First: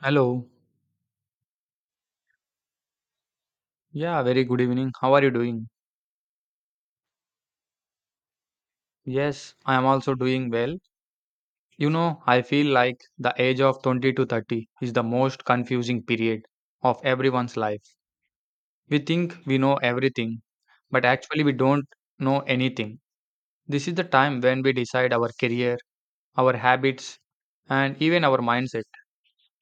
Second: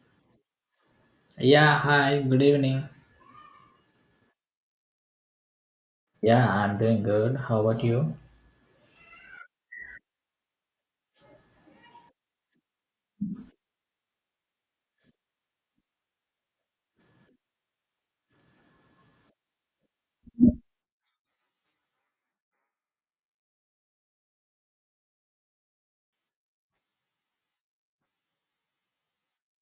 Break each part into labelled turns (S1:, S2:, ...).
S1: Hello.
S2: Yeah, hi, good evening.
S1: Yeah, very good evening. How are you doing?
S2: Yeah, I'm doing good. How about you?
S1: Yes, I am also doing well. You know, I feel like the age of 20 to 30 is the most confusing period of everyone's life. We think we know everything, but actually we don't know anything. This is the time when we decide our career, our habits, and even our mindset.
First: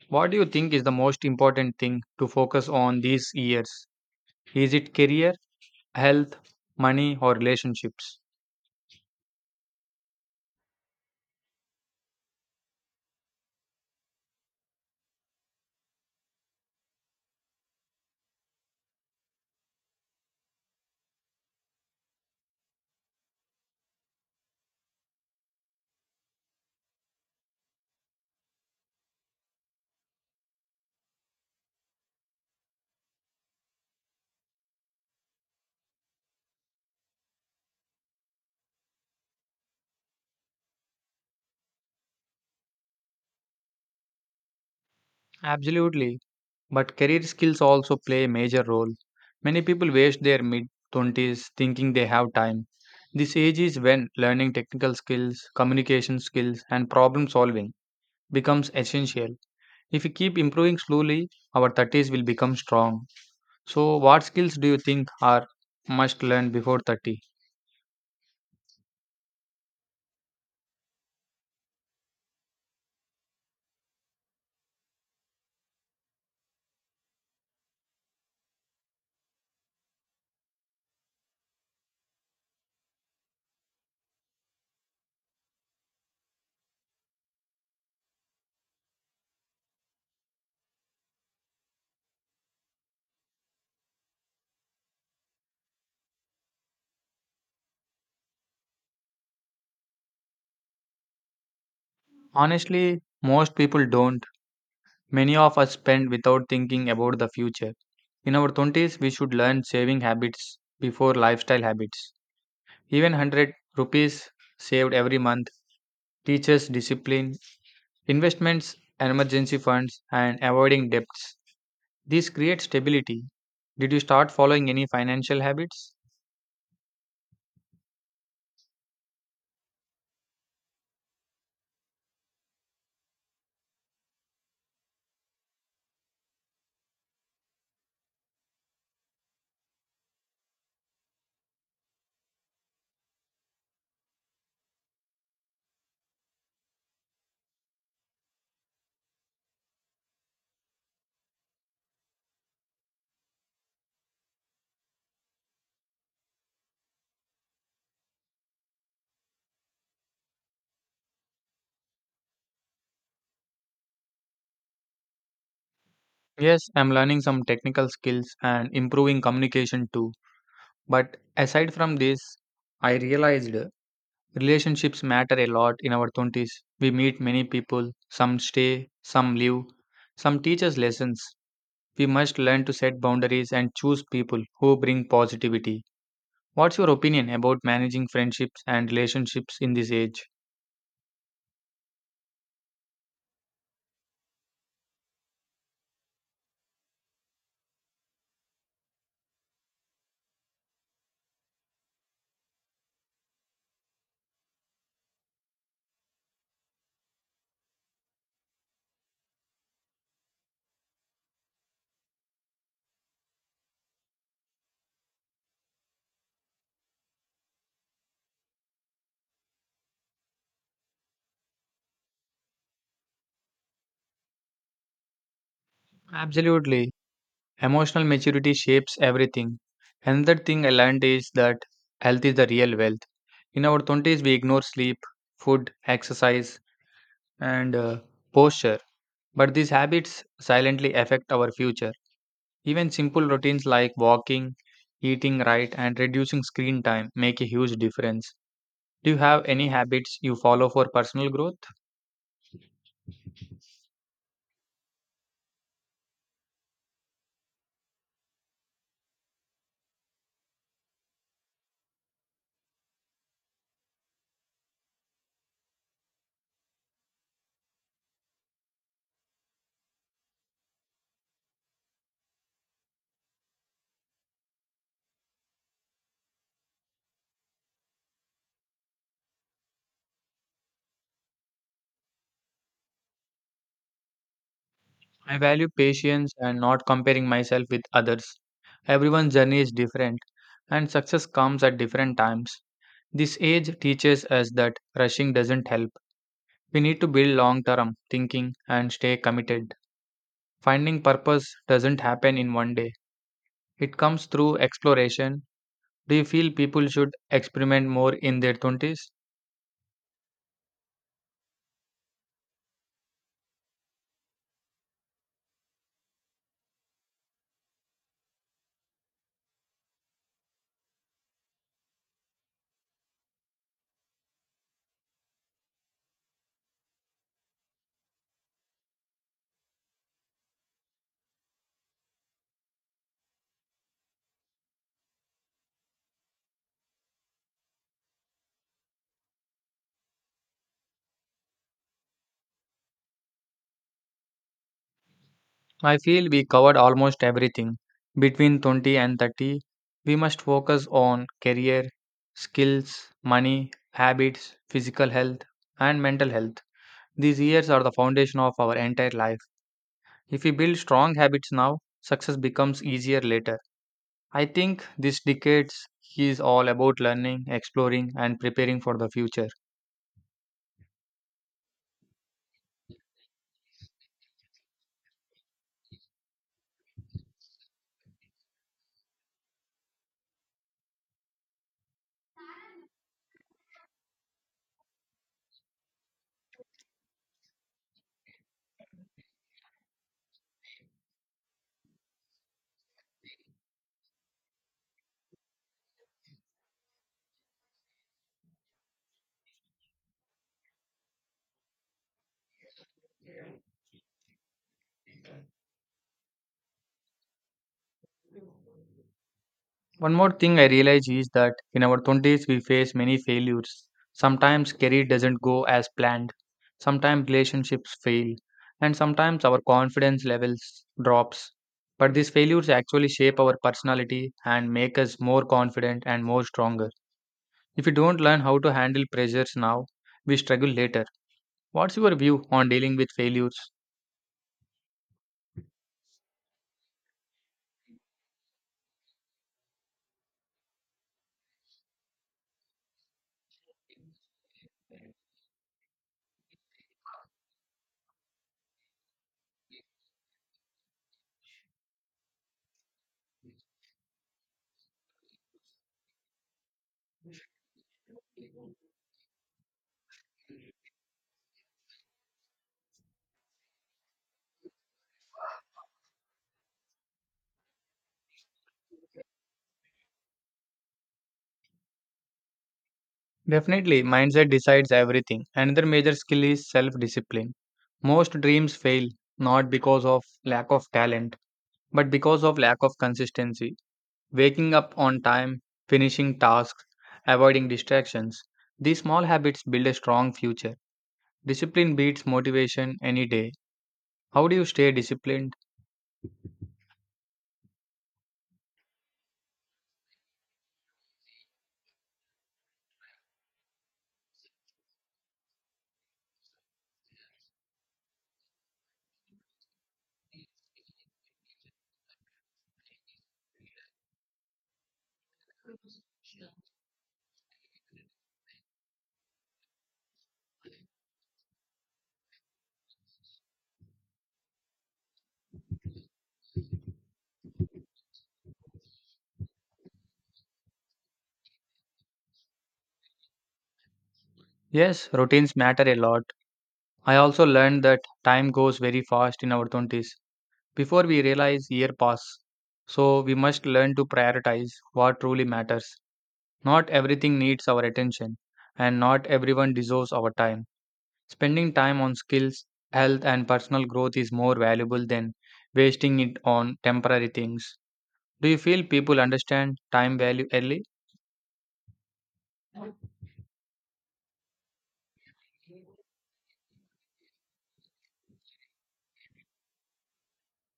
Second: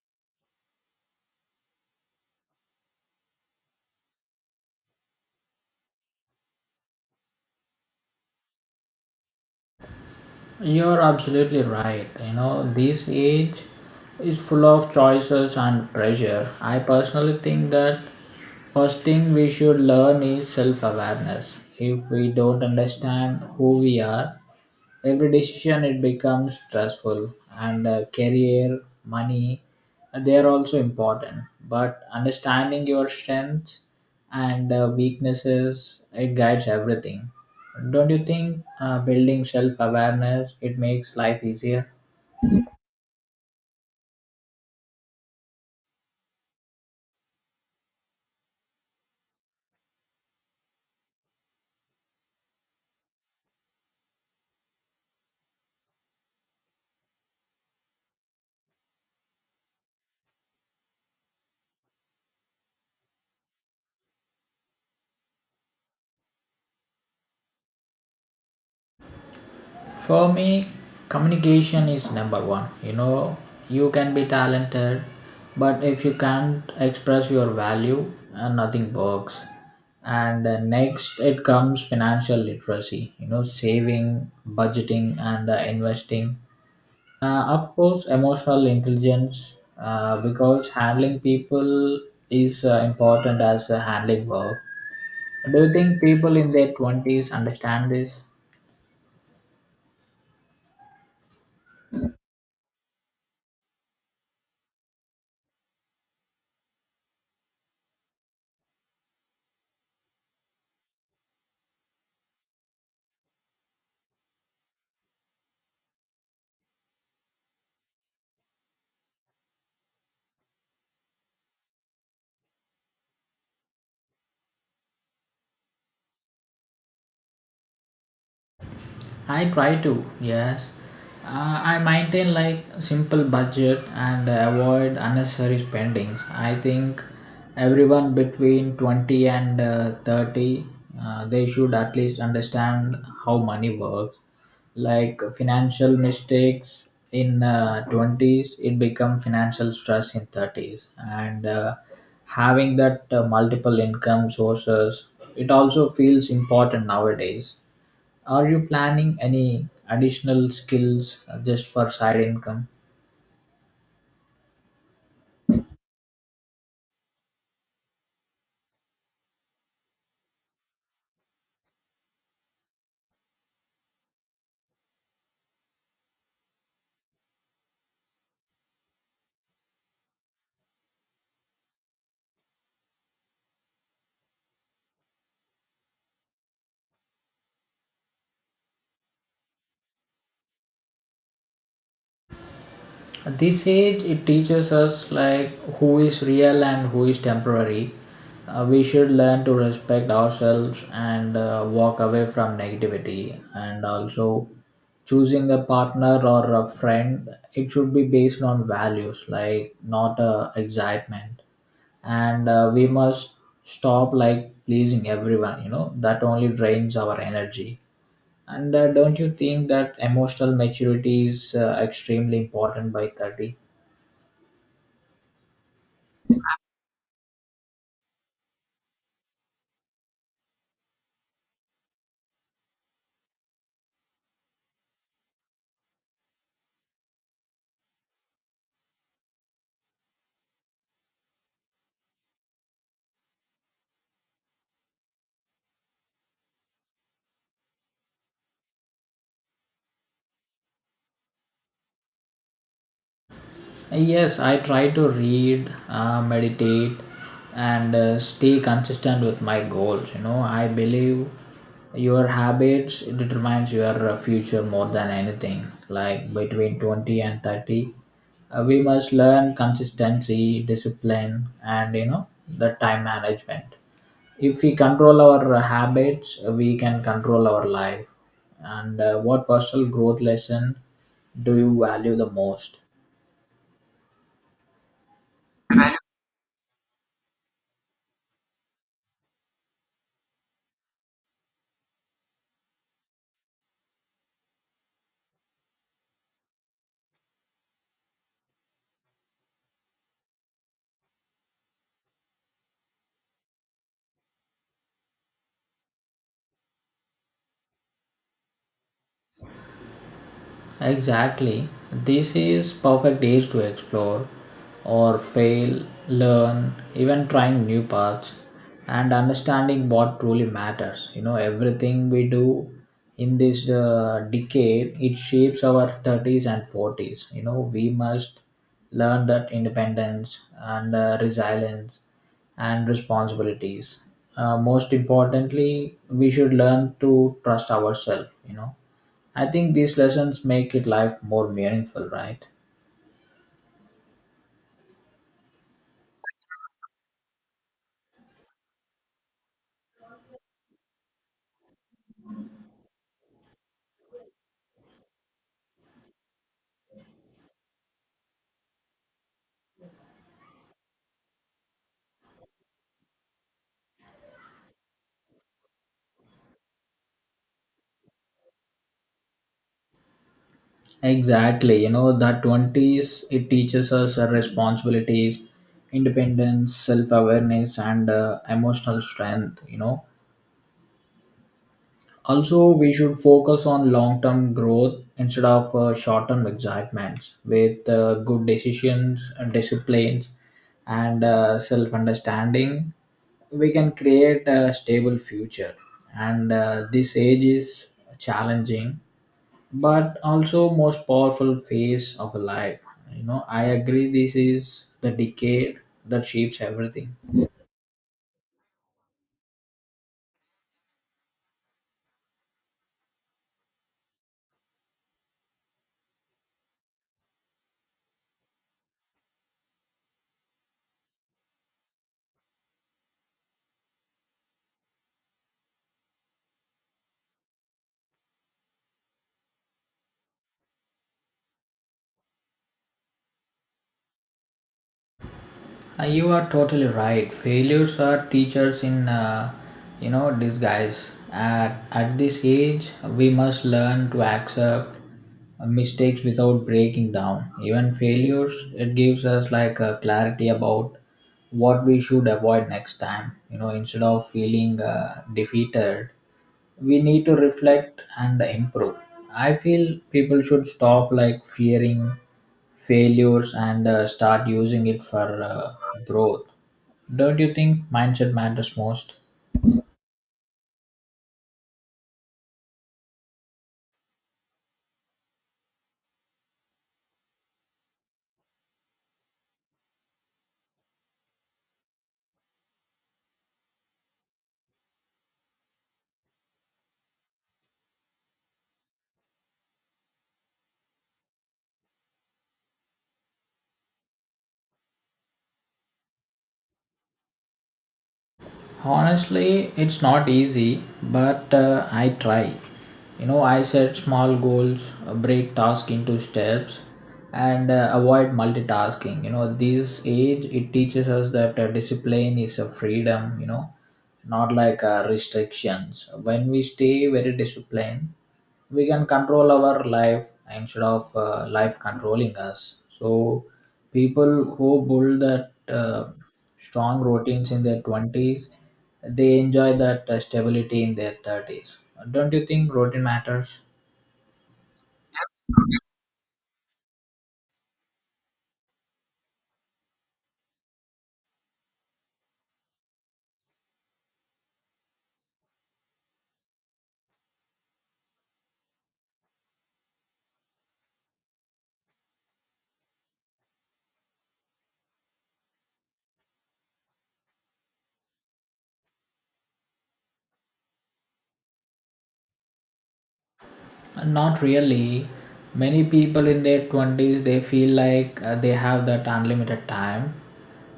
S1: What do you think is the most important thing to focus on these years? Is it career, health, money, or relationships?
S2: You're absolutely right. This age is full of choices and pressure. I personally think that first thing we should learn is self awareness. If we don't understand who we are, every decision it becomes stressful, and career money they are also important, but understanding your strengths and weaknesses it guides everything. Don't you think building self awareness it makes life easier?
S1: Absolutely. But career skills also play a major role. Many people waste their mid 20s thinking they have time. This age is when learning technical skills, communication skills, and problem solving becomes essential. If we keep improving slowly, our 30s will become strong. So, what skills do you think are must learn before 30?
S2: For me, communication is number one. You can be talented, but if you can't express your value, nothing works. And next, it comes financial literacy. Saving, budgeting, and investing. Of course, emotional intelligence, because handling people is important as handling work. Do you think people in their 20s understand this?
S1: Honestly, most people don't. Many of us spend without thinking about the future. In our 20s, we should learn saving habits before lifestyle habits. Even 100 rupees saved every month teaches discipline, investments, emergency funds, and avoiding debts. This creates stability. Did you start following any financial habits?
S2: I try to, yes. I maintain like simple budget and avoid unnecessary spendings. I think everyone between 20 and 30 they should at least understand how money works. Like financial mistakes in 20s it become financial stress in 30s, and having that multiple income sources it also feels important nowadays. Are you planning any additional skills just for side income?
S1: Yes, I'm learning some technical skills and improving communication too. But aside from this, I realized relationships matter a lot in our 20s. We meet many people, some stay, some leave, some teach us lessons. We must learn to set boundaries and choose people who bring positivity. What's your opinion about managing friendships and relationships in this age?
S2: At this age, it teaches us like who is real and who is temporary. We should learn to respect ourselves and walk away from negativity, and also choosing a partner or a friend it should be based on values, like not excitement, and we must stop like pleasing everyone, that only drains our energy. And don't you think that emotional maturity is extremely important by 30?
S1: Absolutely. Emotional maturity shapes everything. Another thing I learned is that health is the real wealth. In our 20s, we ignore sleep, food, exercise, and posture. But these habits silently affect our future. Even simple routines like walking, eating right, and reducing screen time make a huge difference. Do you have any habits you follow for personal growth?
S2: Yes, I try to read, meditate, and stay consistent with my goals. I believe your habits determines your future more than anything. Like between 20 and 30, we must learn consistency, discipline, and the time management. If we control our habits we can control our life, and what personal growth lesson do you value the most?
S1: I value patience and not comparing myself with others. Everyone's journey is different, and success comes at different times. This age teaches us that rushing doesn't help. We need to build long term thinking and stay committed. Finding purpose doesn't happen in one day, it comes through exploration. Do you feel people should experiment more in their 20s?
S2: Exactly. This is perfect age to explore or fail, learn, even trying new paths and understanding what truly matters. Everything we do in this decade, it shapes our 30s and 40s. We must learn that independence and resilience and responsibilities. Most importantly, we should learn to trust ourselves. I think these lessons make it life more meaningful, right?
S1: I feel we covered almost everything. Between 20 and 30, we must focus on career, skills, money, habits, physical health, and mental health. These years are the foundation of our entire life. If we build strong habits now, success becomes easier later. I think this decades is all about learning, exploring, and preparing for the future.
S2: Exactly. That 20s, it teaches us our responsibilities, independence, self awareness, and emotional strength. Also, we should focus on long term growth instead of short term excitements with good decisions, disciplines, and self understanding. We can create a stable future, and this age is challenging but also most powerful phase of life. I agree this is the decade that shapes everything.
S1: One more thing I realize is that in our 20s we face many failures. Sometimes career doesn't go as planned, sometimes relationships fail, and sometimes our confidence levels drops. But these failures actually shape our personality and make us more confident and more stronger. If we don't learn how to handle pressures now, we struggle later. What's your view on dealing with failures?
S2: You are totally right. Failures are teachers in disguise. At this age we must learn to accept mistakes without breaking down. Even failures it gives us like a clarity about what we should avoid next time, instead of feeling defeated we need to reflect and improve. I feel people should stop like fearing failures and start using it for growth. Don't you think mindset matters most?
S1: Definitely, mindset decides everything. Another major skill is self discipline. Most dreams fail not because of lack of talent, but because of lack of consistency. Waking up on time, finishing tasks, avoiding distractions. These small habits build a strong future. Discipline beats motivation any day. How do you stay disciplined?
S2: Honestly, it's not easy, but I try. I set small goals, break tasks into steps, and avoid multitasking. This age it teaches us that discipline is a freedom. Not like restrictions. When we stay very disciplined, we can control our life instead of life controlling us. So people who build that uh, strong routines in their 20s they enjoy that stability in their 30s. Don't you think routine matters?
S1: Yes, routines matter a lot. I also learned that time goes very fast in our 20s. Before we realize year pass. So we must learn to prioritize what truly matters. Not everything needs our attention and not everyone deserves our time. Spending time on skills, health and personal growth is more valuable than wasting it on temporary things. Do you feel people understand time value early?
S2: Not really. Many people in their 20s they feel like they have that unlimited time,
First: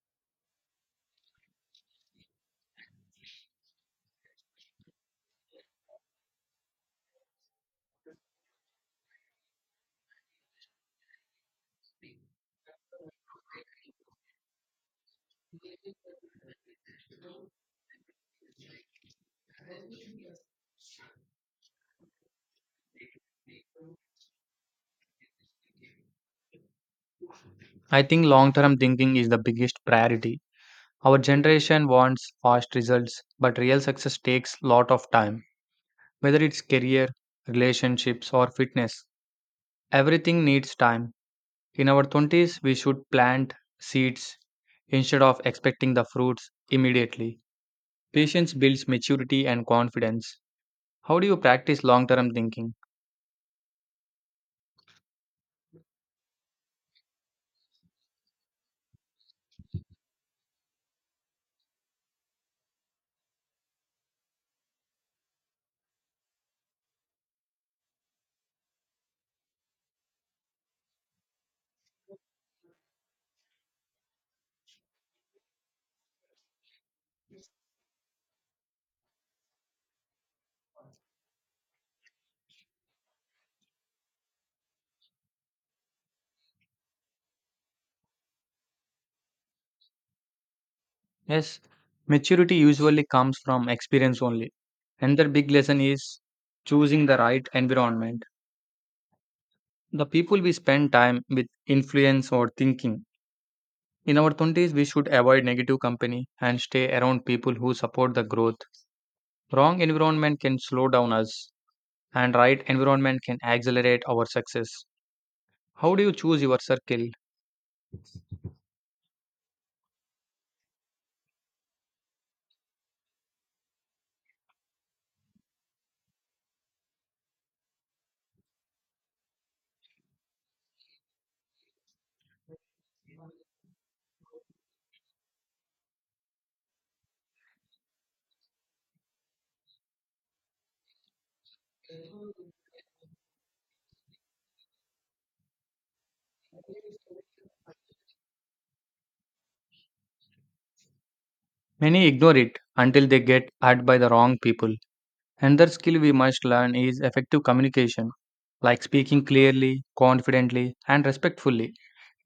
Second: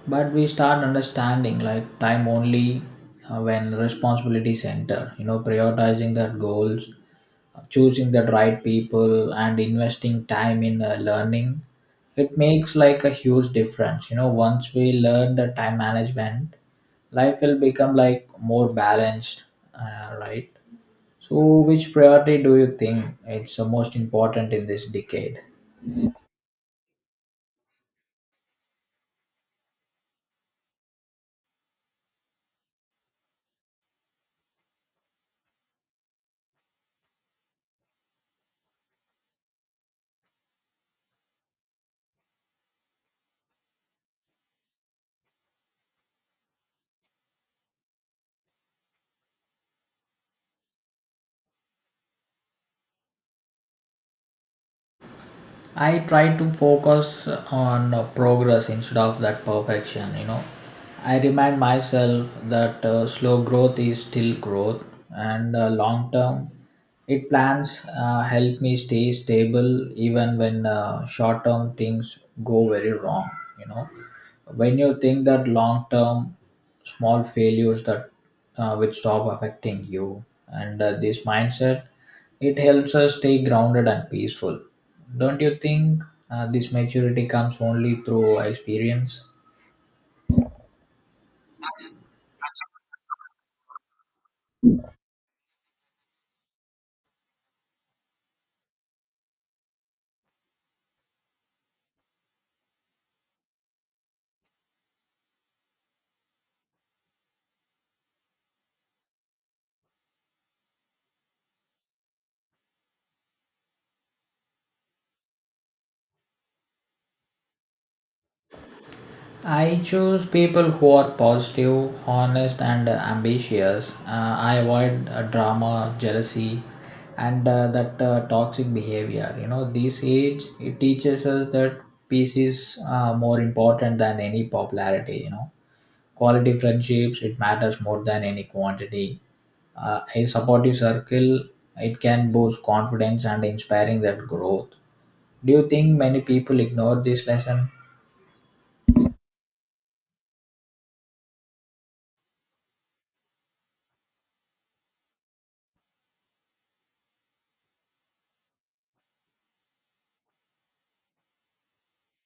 S2: but we start understanding like time only when responsibilities enter. Prioritizing their goals, choosing the right people, and investing time in learning. It makes like a huge difference. Once we learn the time management, life will become like more balanced, right? So, which priority do you think it's the most important in this decade?
S1: I think long-term thinking is the biggest priority. Our generation wants fast results, but real success takes lot of time. Whether it's career, relationships or fitness, everything needs time. In our 20s, we should plant seeds instead of expecting the fruits immediately. Patience builds maturity and confidence. How do you practice long term thinking?
S2: I try to focus on progress instead of that perfection. I remind myself that slow growth is still growth, and long term it plans help me stay stable even when short term things go very wrong, you know. When you think that long term small failures that which stop affecting you, and this mindset it helps us stay grounded and peaceful. Don't you think this maturity comes only through experience?
S1: Yes, maturity usually comes from experience only. Another big lesson is choosing the right environment. The people we spend time with influence our thinking. In our 20s, we should avoid negative company and stay around people who support the growth. Wrong environment can slow down us, and right environment can accelerate our success. How do you choose your circle?
S2: I choose people who are positive, honest, and ambitious. I avoid drama, jealousy, and that toxic behavior. This age it teaches us that peace is more important than any popularity. Quality friendships it matters more than any quantity. A supportive circle it can boost confidence and inspiring that growth. Do you think many people ignore this lesson?
S1: Many ignore it until they get hurt by the wrong people. Another skill we must learn is effective communication, like speaking clearly, confidently, and respectfully,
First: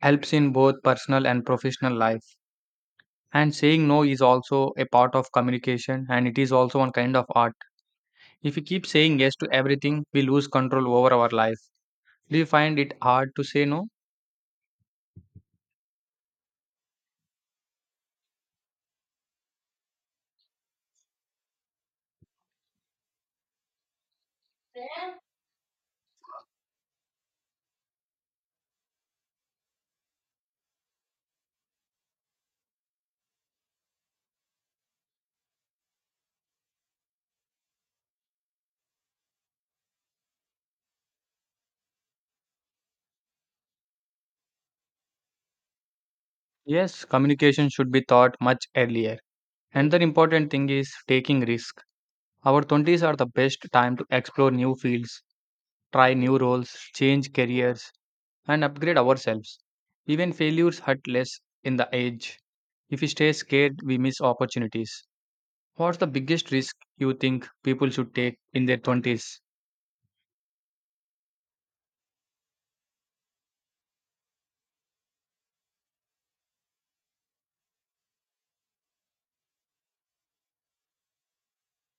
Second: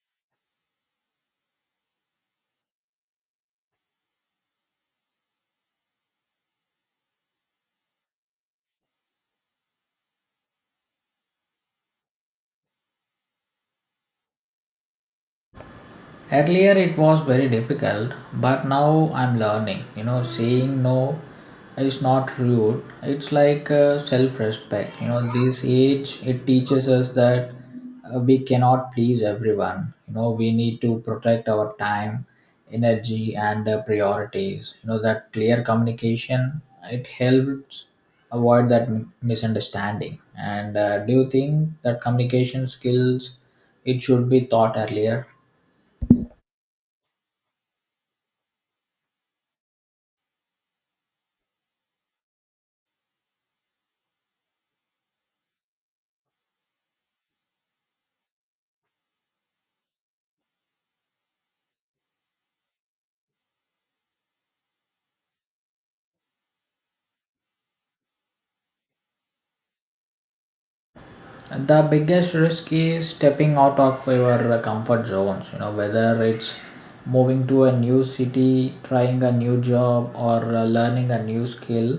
S1: helps in both personal and professional life. And saying no is also a part of communication and it is also one kind of art. If we keep saying yes to everything, we lose control over our life. Do you find it hard to say no?
S2: Earlier it was very difficult, but now I'm learning. Saying no is not rude. It's like self-respect. This age it teaches us that we cannot please everyone. We need to protect our time, energy, and priorities. That clear communication it helps avoid that misunderstanding. And do you think that communication skills it should be taught earlier?
S1: Yes, communication should be taught much earlier. Another important thing is taking risk. Our 20s are the best time to explore new fields, try new roles, change careers, and upgrade ourselves. Even failures hurt less in the age. If we stay scared, we miss opportunities. What's the biggest risk you think people should take in their 20s?
S2: The biggest risk is stepping out of your comfort zones, whether it's moving to a new city, trying a new job, or learning a new skill.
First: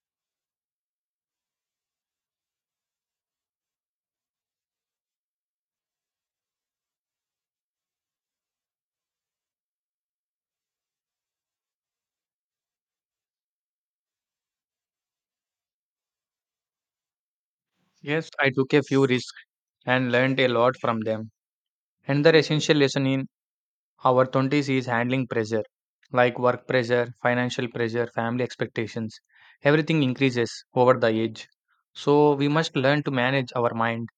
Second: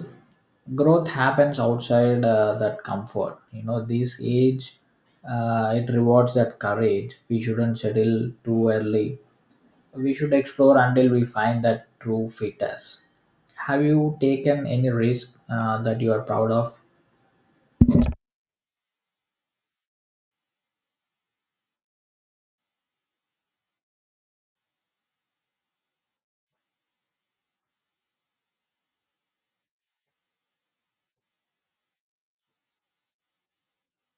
S2: Growth happens outside that comfort. This age, it rewards that courage. We shouldn't settle too early. We should explore until we find that true fit us. Have you taken any risk that you are proud of?
S1: Yes, I took a few risks and learned a lot from them. Another essential lesson in our 20s is handling pressure like work pressure, financial pressure, family expectations. Everything increases over the age. So we must learn to manage our mind,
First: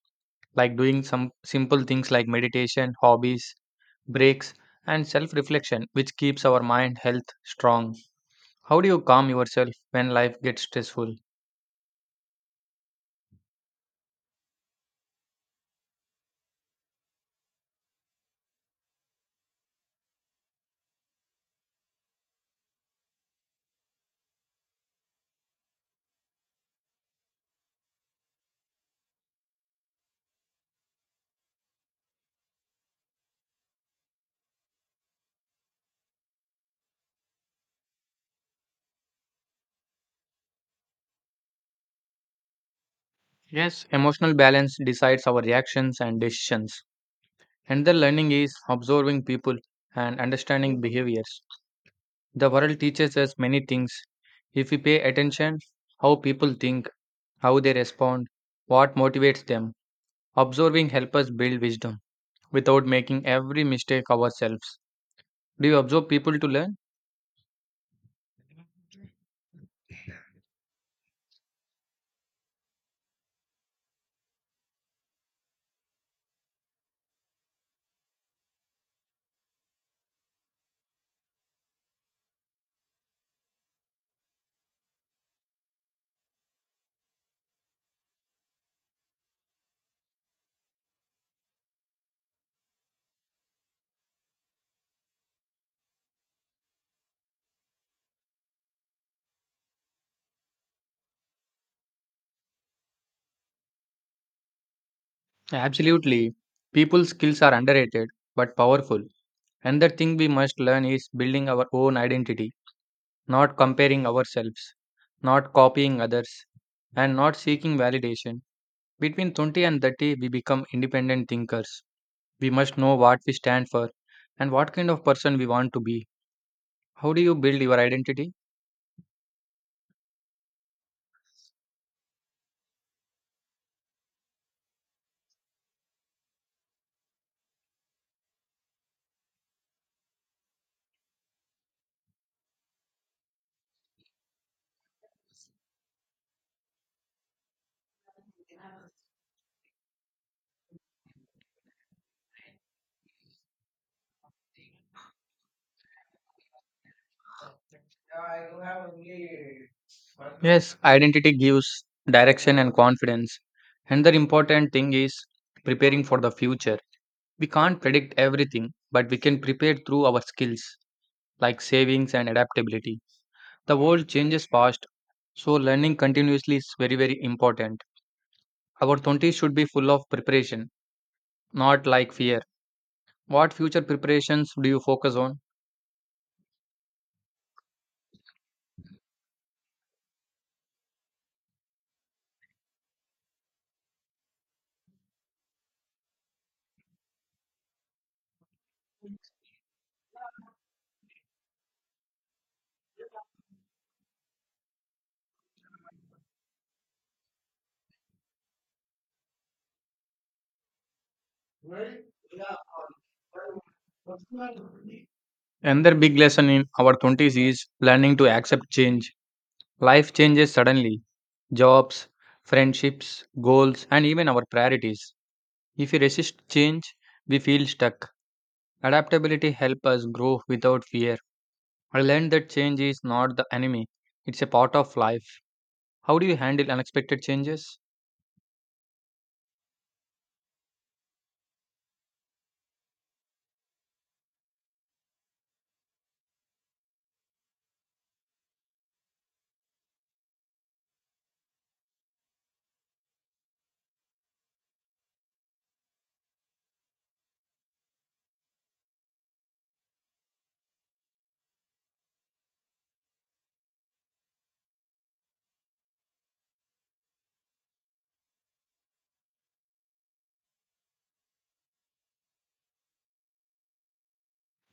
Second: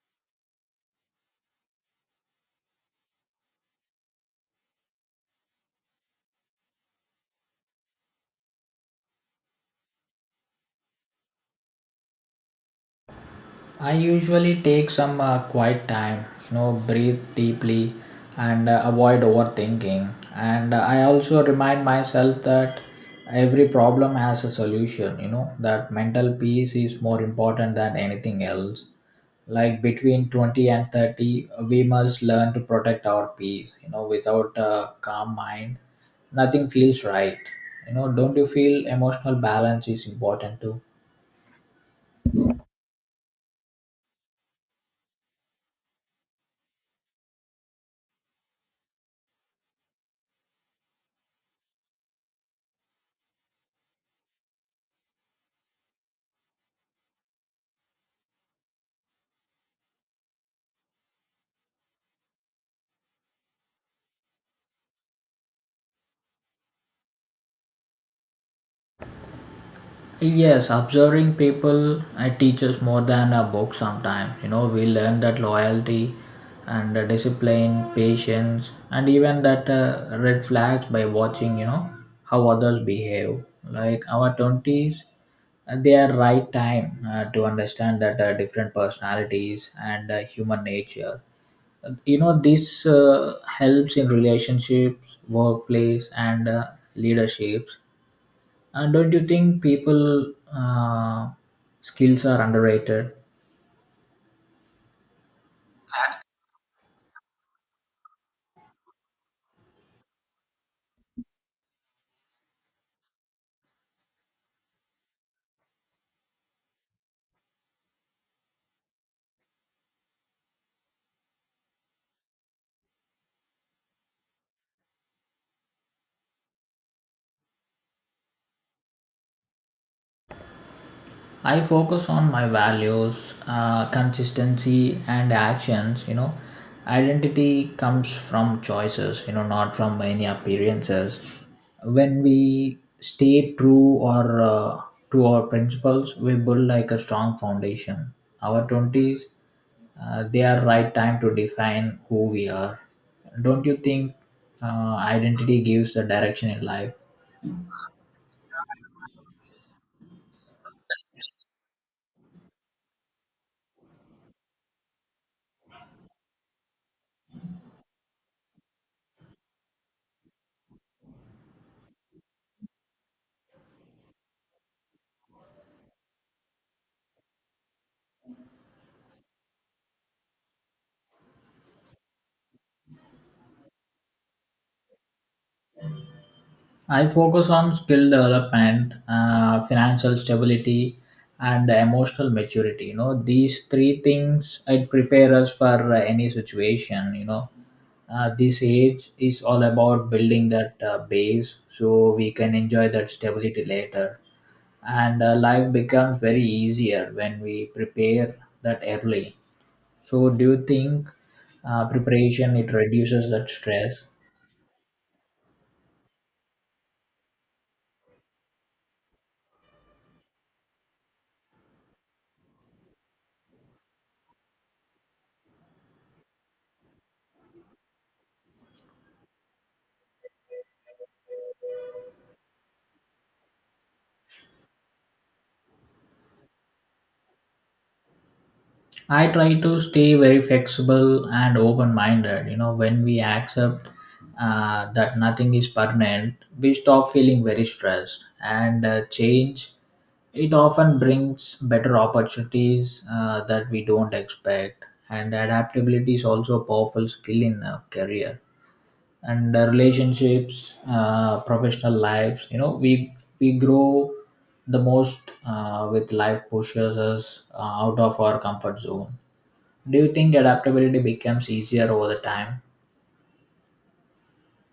S1: like doing some simple things like meditation, hobbies, breaks, and self reflection, which keeps our mind health strong. How do you calm yourself when life gets stressful?
S2: I usually take some quiet time, breathe deeply and avoid overthinking. And I also remind myself that every problem has a solution, that mental peace is more important than anything else. Like between 20 and 30, we must learn to protect our peace, without a calm mind, nothing feels right. Don't you feel emotional balance is important too?
S1: Yes, emotional balance decides our reactions and decisions. And the learning is observing people and understanding behaviors. The world teaches us many things. If we pay attention, how people think, how they respond, what motivates them, observing helps us build wisdom without making every mistake ourselves. Do you observe people to learn?
S2: Yes, observing people teaches more than a book sometimes. We learn that loyalty and discipline, patience, and even that red flags by watching, how others behave. Like our 20s, they are right time to understand that different personalities and human nature. This helps in relationships, workplace, and leaderships, and don't you think people skills are underrated?
S1: Absolutely. People's skills are underrated but powerful. Another thing we must learn is building our own identity, not comparing ourselves, not copying others, and not seeking validation. Between 20 and 30, we become independent thinkers. We must know what we stand for and what kind of person we want to be. How do you build your identity?
S2: I focus on my values, consistency, and actions. Identity comes from choices. Not from any appearances. When we stay true or to our principles, we build like a strong foundation. Our 20s they are right time to define who we are. Don't you think identity gives the direction in life?
S1: Yes, identity gives direction and confidence. Another important thing is preparing for the future. We can't predict everything, but we can prepare through our skills like savings and adaptability. The world changes fast, so learning continuously is very, very important. Our 20s should be full of preparation, not like fear. What future preparations do you focus on?
S2: I focus on skill development, financial stability, and emotional maturity. These three things it prepare us for any situation. This age is all about building that base so we can enjoy that stability later. And life becomes very easier when we prepare that early. So do you think preparation it reduces that stress?
S1: Another big lesson in our 20s is learning to accept change. Life changes suddenly jobs, friendships, goals, and even our priorities. If we resist change, we feel stuck. Adaptability helps us grow without fear. I learned that change is not the enemy, it's a part of life. How do you handle unexpected changes?
S2: I try to stay very flexible and open minded. When we accept that nothing is permanent, we stop feeling very stressed and change. It often brings better opportunities that we don't expect, and adaptability is also a powerful skill in a career. And relationships, professional lives, you know, we grow the most with life pushes us out of our comfort zone. Do you think adaptability becomes easier over the time?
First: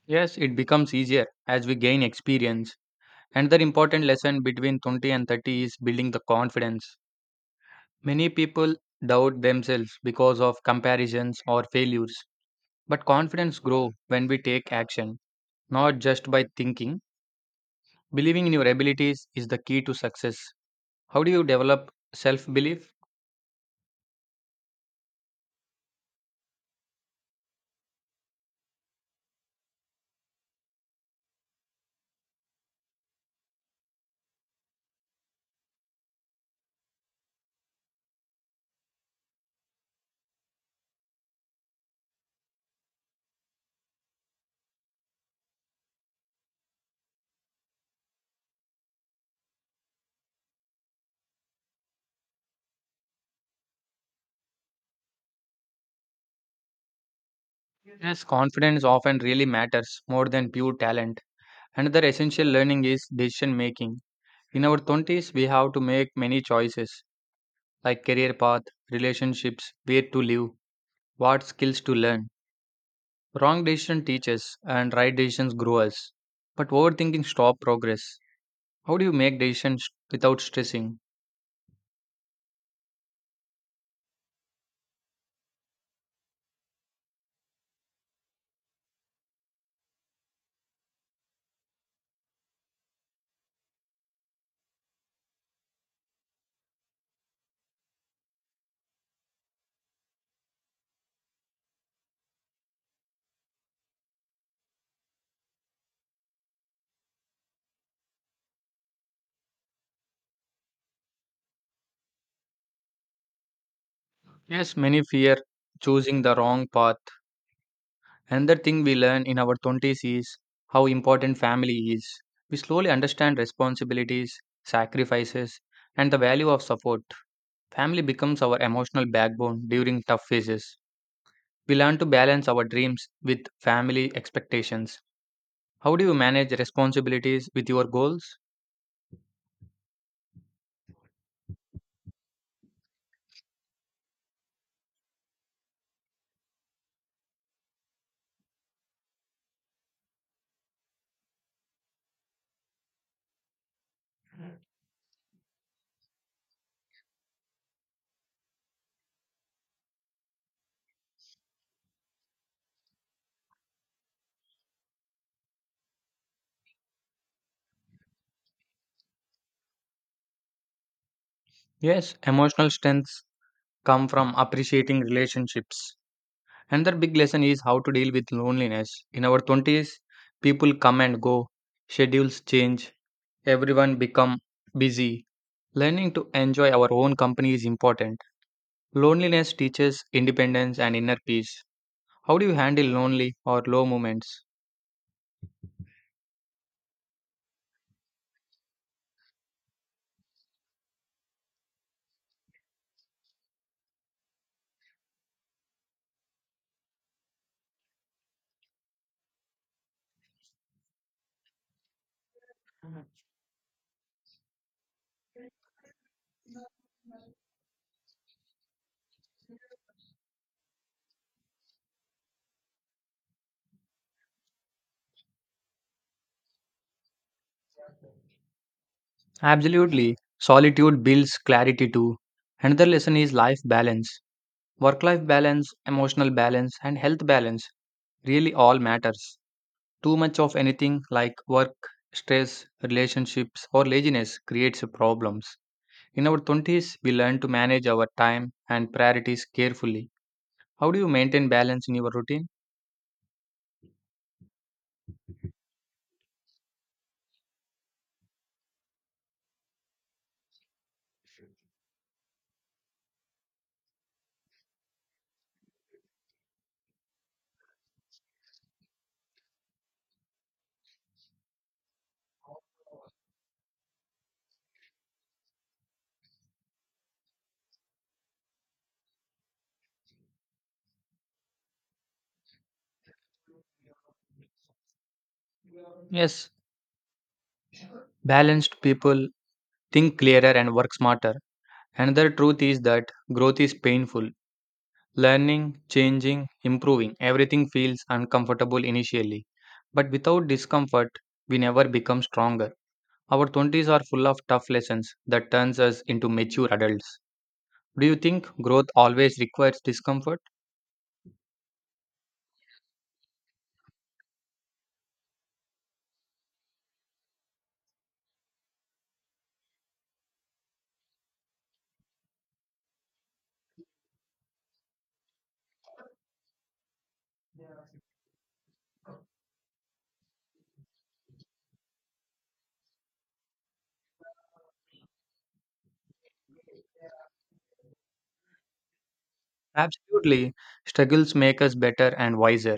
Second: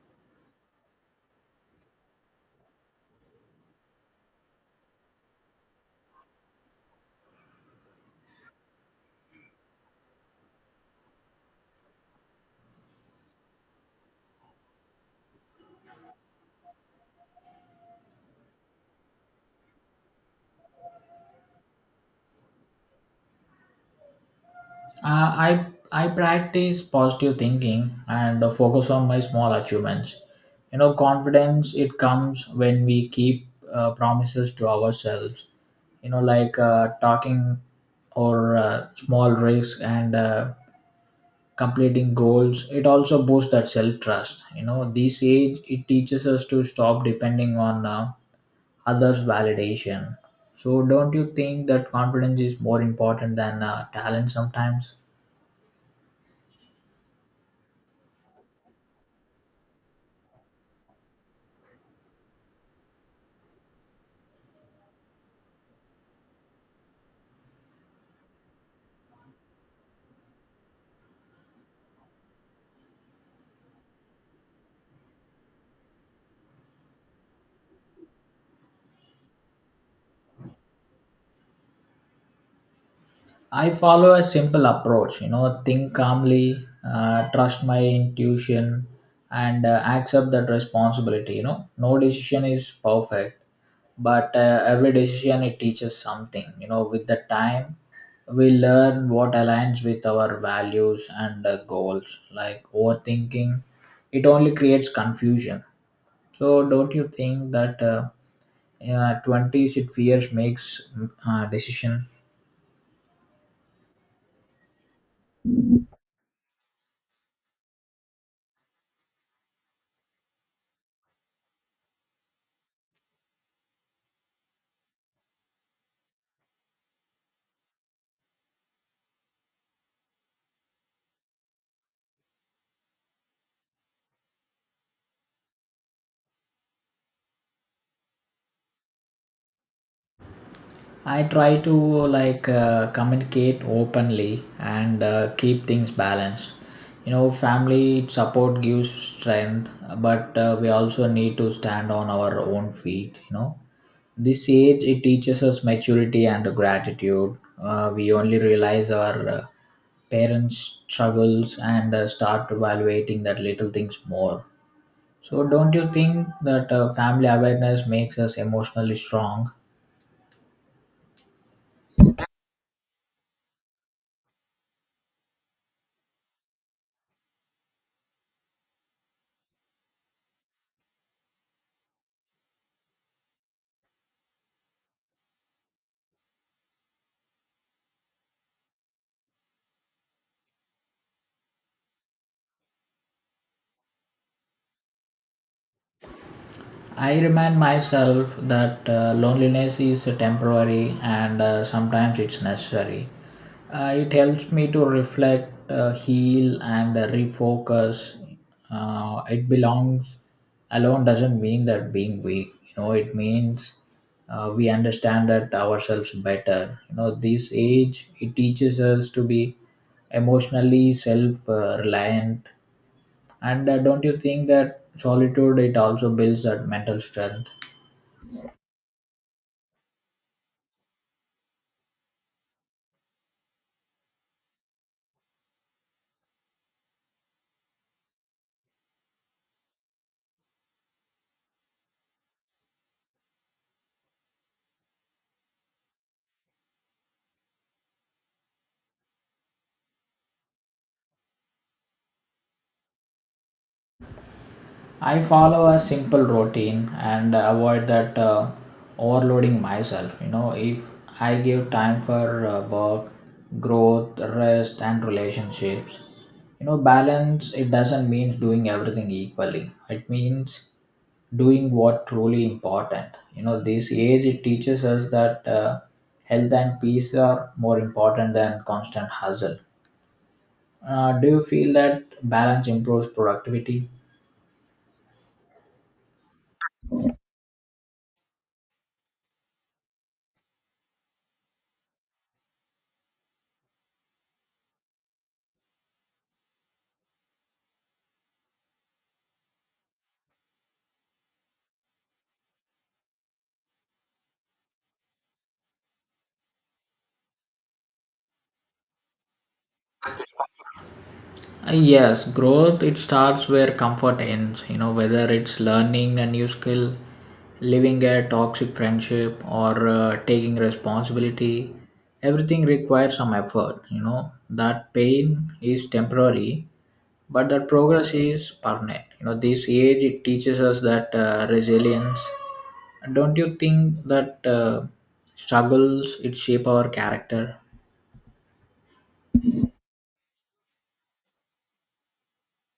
S1: Yes, it becomes easier as we gain experience. Another important lesson between 20 and 30 is building the confidence. Many people doubt themselves because of comparisons or failures. But confidence grows when we take action, not just by thinking. Believing in your abilities is the key to success. How do you develop self belief?
S2: I I practice positive thinking and focus on my small achievements. You know, confidence it comes when we keep promises to ourselves, you know, like talking or small risks, and completing goals it also boosts that self trust. You know, this age it teaches us to stop depending on others validation. So don't you think that confidence is more important than talent sometimes?
S1: Yes, confidence often really matters more than pure talent. Another essential learning is decision making. In our 20s, we have to make many choices like career path, relationships, where to live, what skills to learn. Wrong decision teaches and right decisions grow us. But overthinking stop progress. How do you make decisions without stressing?
S2: I follow a simple approach, you know, think calmly, trust my intuition, and accept that responsibility. You know, no decision is perfect, but every decision it teaches something. You know, with the time we learn what aligns with our values and goals. Like overthinking, it only creates confusion. So don't you think that 20s it fears makes decision?
S1: Yes, many fear choosing the wrong path. Another thing we learn in our 20s is how important family is. We slowly understand responsibilities, sacrifices, and the value of support. Family becomes our emotional backbone during tough phases. We learn to balance our dreams with family expectations. How do you manage responsibilities with your goals?
S2: I try to like communicate openly and keep things balanced. You know, family support gives strength, but we also need to stand on our own feet. You know, this age it teaches us maturity and gratitude. We only realize our parents' struggles and start evaluating that little things more. So, don't you think that family awareness makes us emotionally strong?
S1: Yes, emotional strengths come from appreciating relationships. Another big lesson is how to deal with loneliness. In our 20s, people come and go, schedules change, everyone become busy. Learning to enjoy our own company is important. Loneliness teaches independence and inner peace. How do you handle lonely or low moments?
S2: I remind myself that loneliness is temporary and sometimes it's necessary. It helps me to reflect, heal, and refocus. It belongs alone doesn't mean that being weak. You know, it means we understand that ourselves better. You know, this age it teaches us to be emotionally self-reliant, and don't you think that solitude it also builds that mental strength?
S1: Absolutely. Solitude builds clarity too. Another lesson is life balance. Work life balance, emotional balance, and health balance really all matters. Too much of anything like work, stress, relationships, or laziness creates problems. In our 20s, we learn to manage our time and priorities carefully. How do you maintain balance in your routine?
S2: I follow a simple routine and avoid that overloading myself. You know, if I give time for work, growth, rest, and relationships, you know, balance it doesn't mean doing everything equally. It means doing what truly important. You know, this age it teaches us that health and peace are more important than constant hustle. Do you feel that balance improves productivity?
S1: Yes, balanced people think clearer and work smarter. Another truth is that growth is painful. Learning, changing, improving, everything feels uncomfortable initially. But without discomfort, we never become stronger. Our 20s are full of tough lessons that turns us into mature adults. Do you think growth always requires discomfort?
S2: Yes, growth it starts where comfort ends. You know, whether it's learning a new skill, living a toxic friendship, or taking responsibility. Everything requires some effort. You know that pain is temporary, but that progress is permanent. You know, this age it teaches us that resilience. Don't you think that struggles it shape our character?
S1: Absolutely. Struggles make us better and wiser.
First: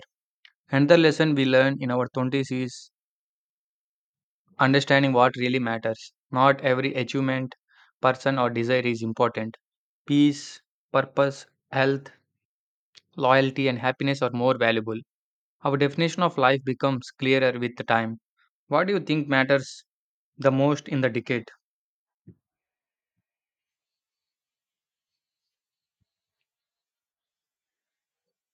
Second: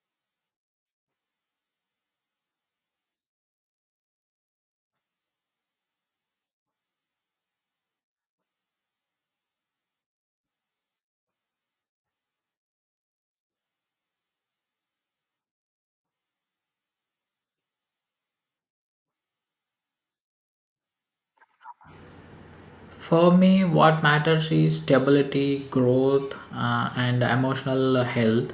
S1: Another lesson we learn in our 20s is understanding what really matters. Not every achievement, person, or desire is important. Peace, purpose, health, loyalty and happiness are more valuable. Our definition of life becomes clearer with the time. What do you think matters the most in the decade?
S2: For me, what matters is stability, growth, and emotional health.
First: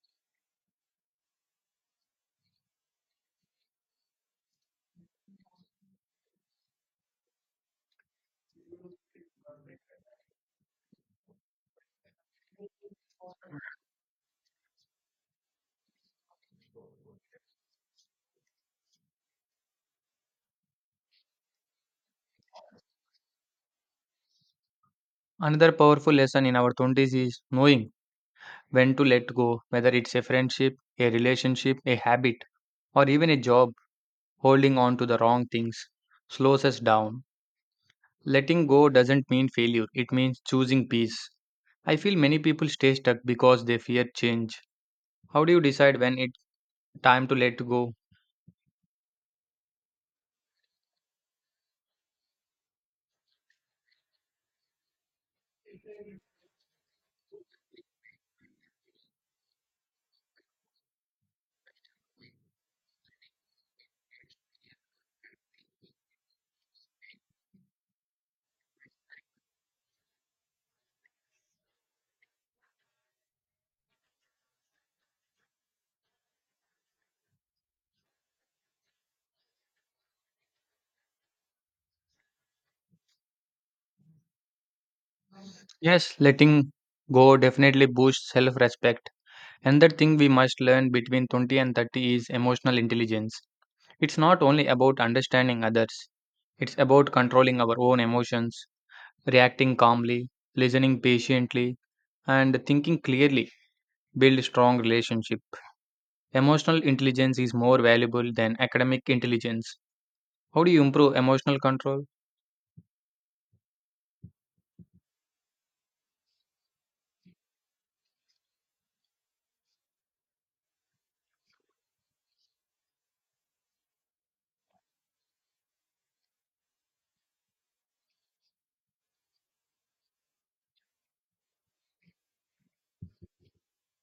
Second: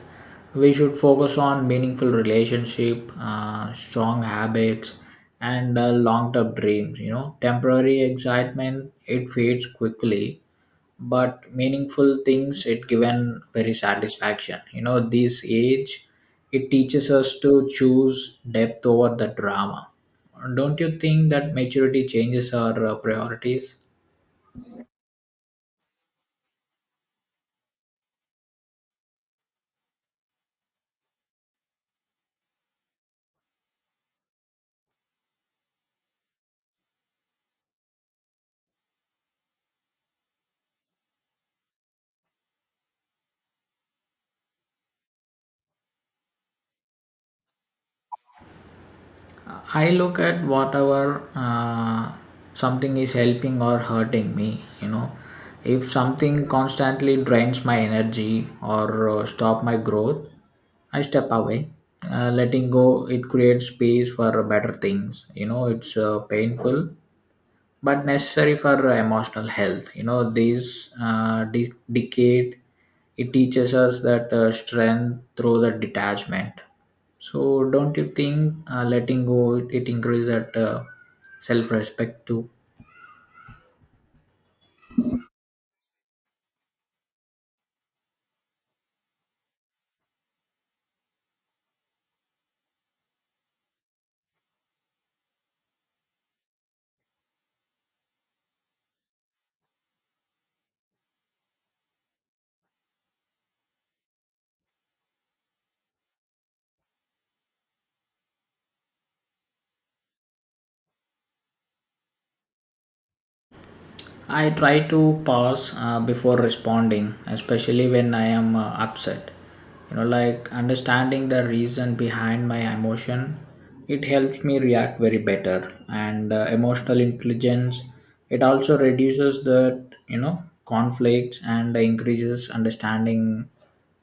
S2: We should focus on meaningful relationship, strong habits, and long-term dreams. You know, temporary excitement it fades quickly, but meaningful things it given very satisfaction. You know, this age it teaches us to choose depth over the drama. Don't you think that maturity changes our priorities?
S1: Another powerful lesson in our 20s is knowing when to let go, whether it's a friendship, a relationship, a habit, or even a job. Holding on to the wrong things slows us down. Letting go doesn't mean failure, it means choosing peace. I feel many people stay stuck because they fear change. How do you decide when it's time to let go?
S2: I look at whatever something is helping or hurting me. You know, if something constantly drains my energy or stop my growth, I step away. Letting go, it creates space for better things. You know, it's painful but necessary for emotional health. You know, this decade it teaches us that strength through the detachment. So don't you think letting go it increases that self-respect too?
S1: Yes, letting go definitely boosts self respect. Another thing we must learn between 20 and 30 is emotional intelligence. It's not only about understanding others, it's about controlling our own emotions, reacting calmly, listening patiently, and thinking clearly. Build strong relationship. Emotional intelligence is more valuable than academic intelligence. How do you improve emotional control?
S2: I try to pause before responding, especially when I am upset. You know, like understanding the reason behind my emotion, it helps me react very better. And emotional intelligence, it also reduces the, you know, conflicts and increases understanding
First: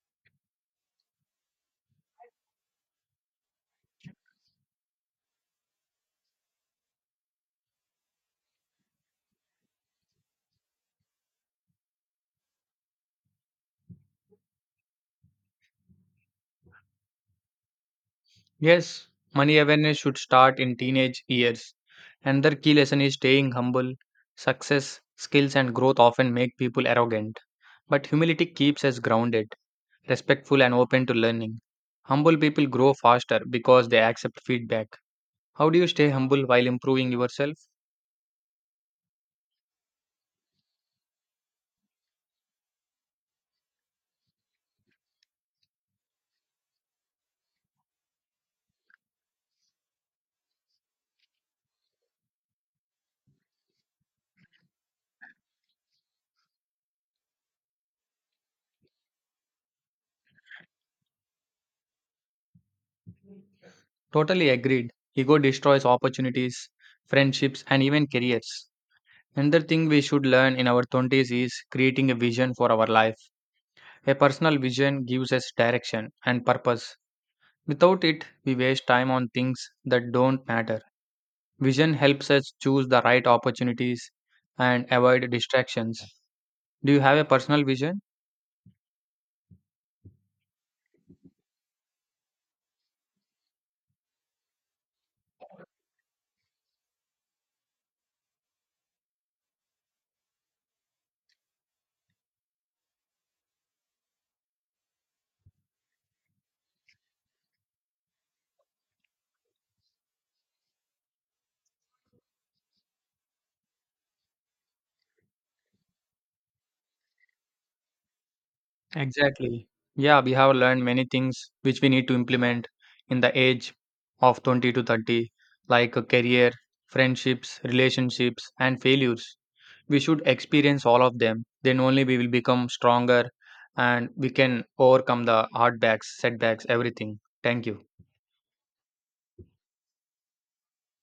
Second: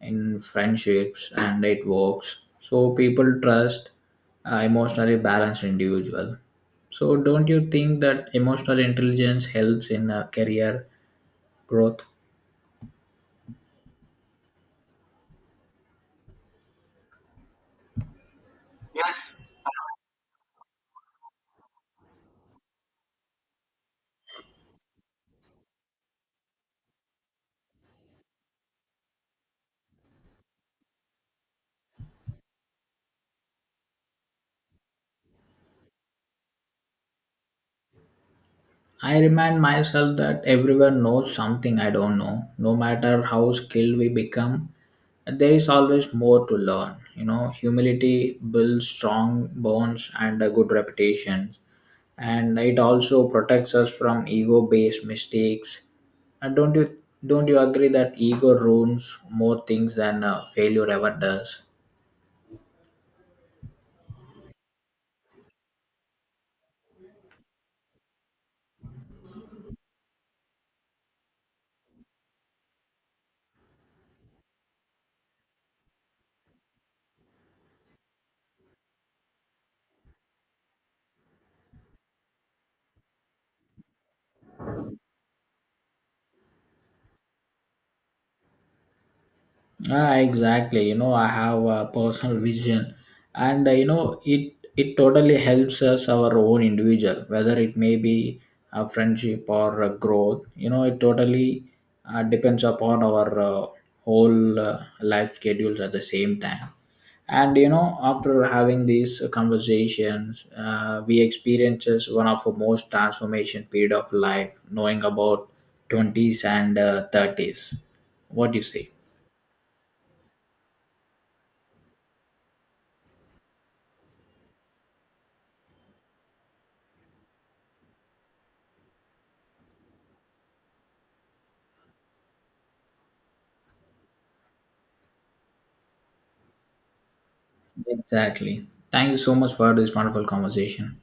S2: in friendships and it works. So people trust emotionally balanced individual. So, don't you think that emotional intelligence helps in career growth?
S1: Yes, money awareness should start in teenage years. Another key lesson is staying humble. Success, skills, and growth often make people arrogant, but humility keeps us grounded, respectful, and open to learning. Humble people grow faster because they accept feedback. How do you stay humble while improving yourself?
S2: I remind myself that everyone knows something I don't know. No matter how skilled we become, there is always more to learn. You know, humility builds strong bonds and a good reputation, and it also protects us from ego-based mistakes. And don't you agree that ego ruins more things than failure ever does?
S1: Totally agreed. Ego destroys opportunities, friendships, and even careers. Another thing we should learn in our 20s is creating a vision for our life. A personal vision gives us direction and purpose. Without it, we waste time on things that don't matter. Vision helps us choose the right opportunities and avoid distractions. Do you have a personal vision?
S2: Ah, exactly. You know, I have a personal vision, and you know, it totally helps us our own individual, whether it may be a friendship or a growth. You know, it totally depends upon our whole life schedules at the same time. And you know, after having these conversations, we experiences one of the most transformation period of life, knowing about twenties and thirties. What do you say?
S1: Exactly. Yeah, we have learned many things which we need to implement in the age of 20 to 30, like a career, friendships, relationships, and failures. We should experience all of them then only we will become stronger, and we can overcome the hard backs setbacks everything. Thank you.
S2: Exactly. Thank you so much for this wonderful conversation.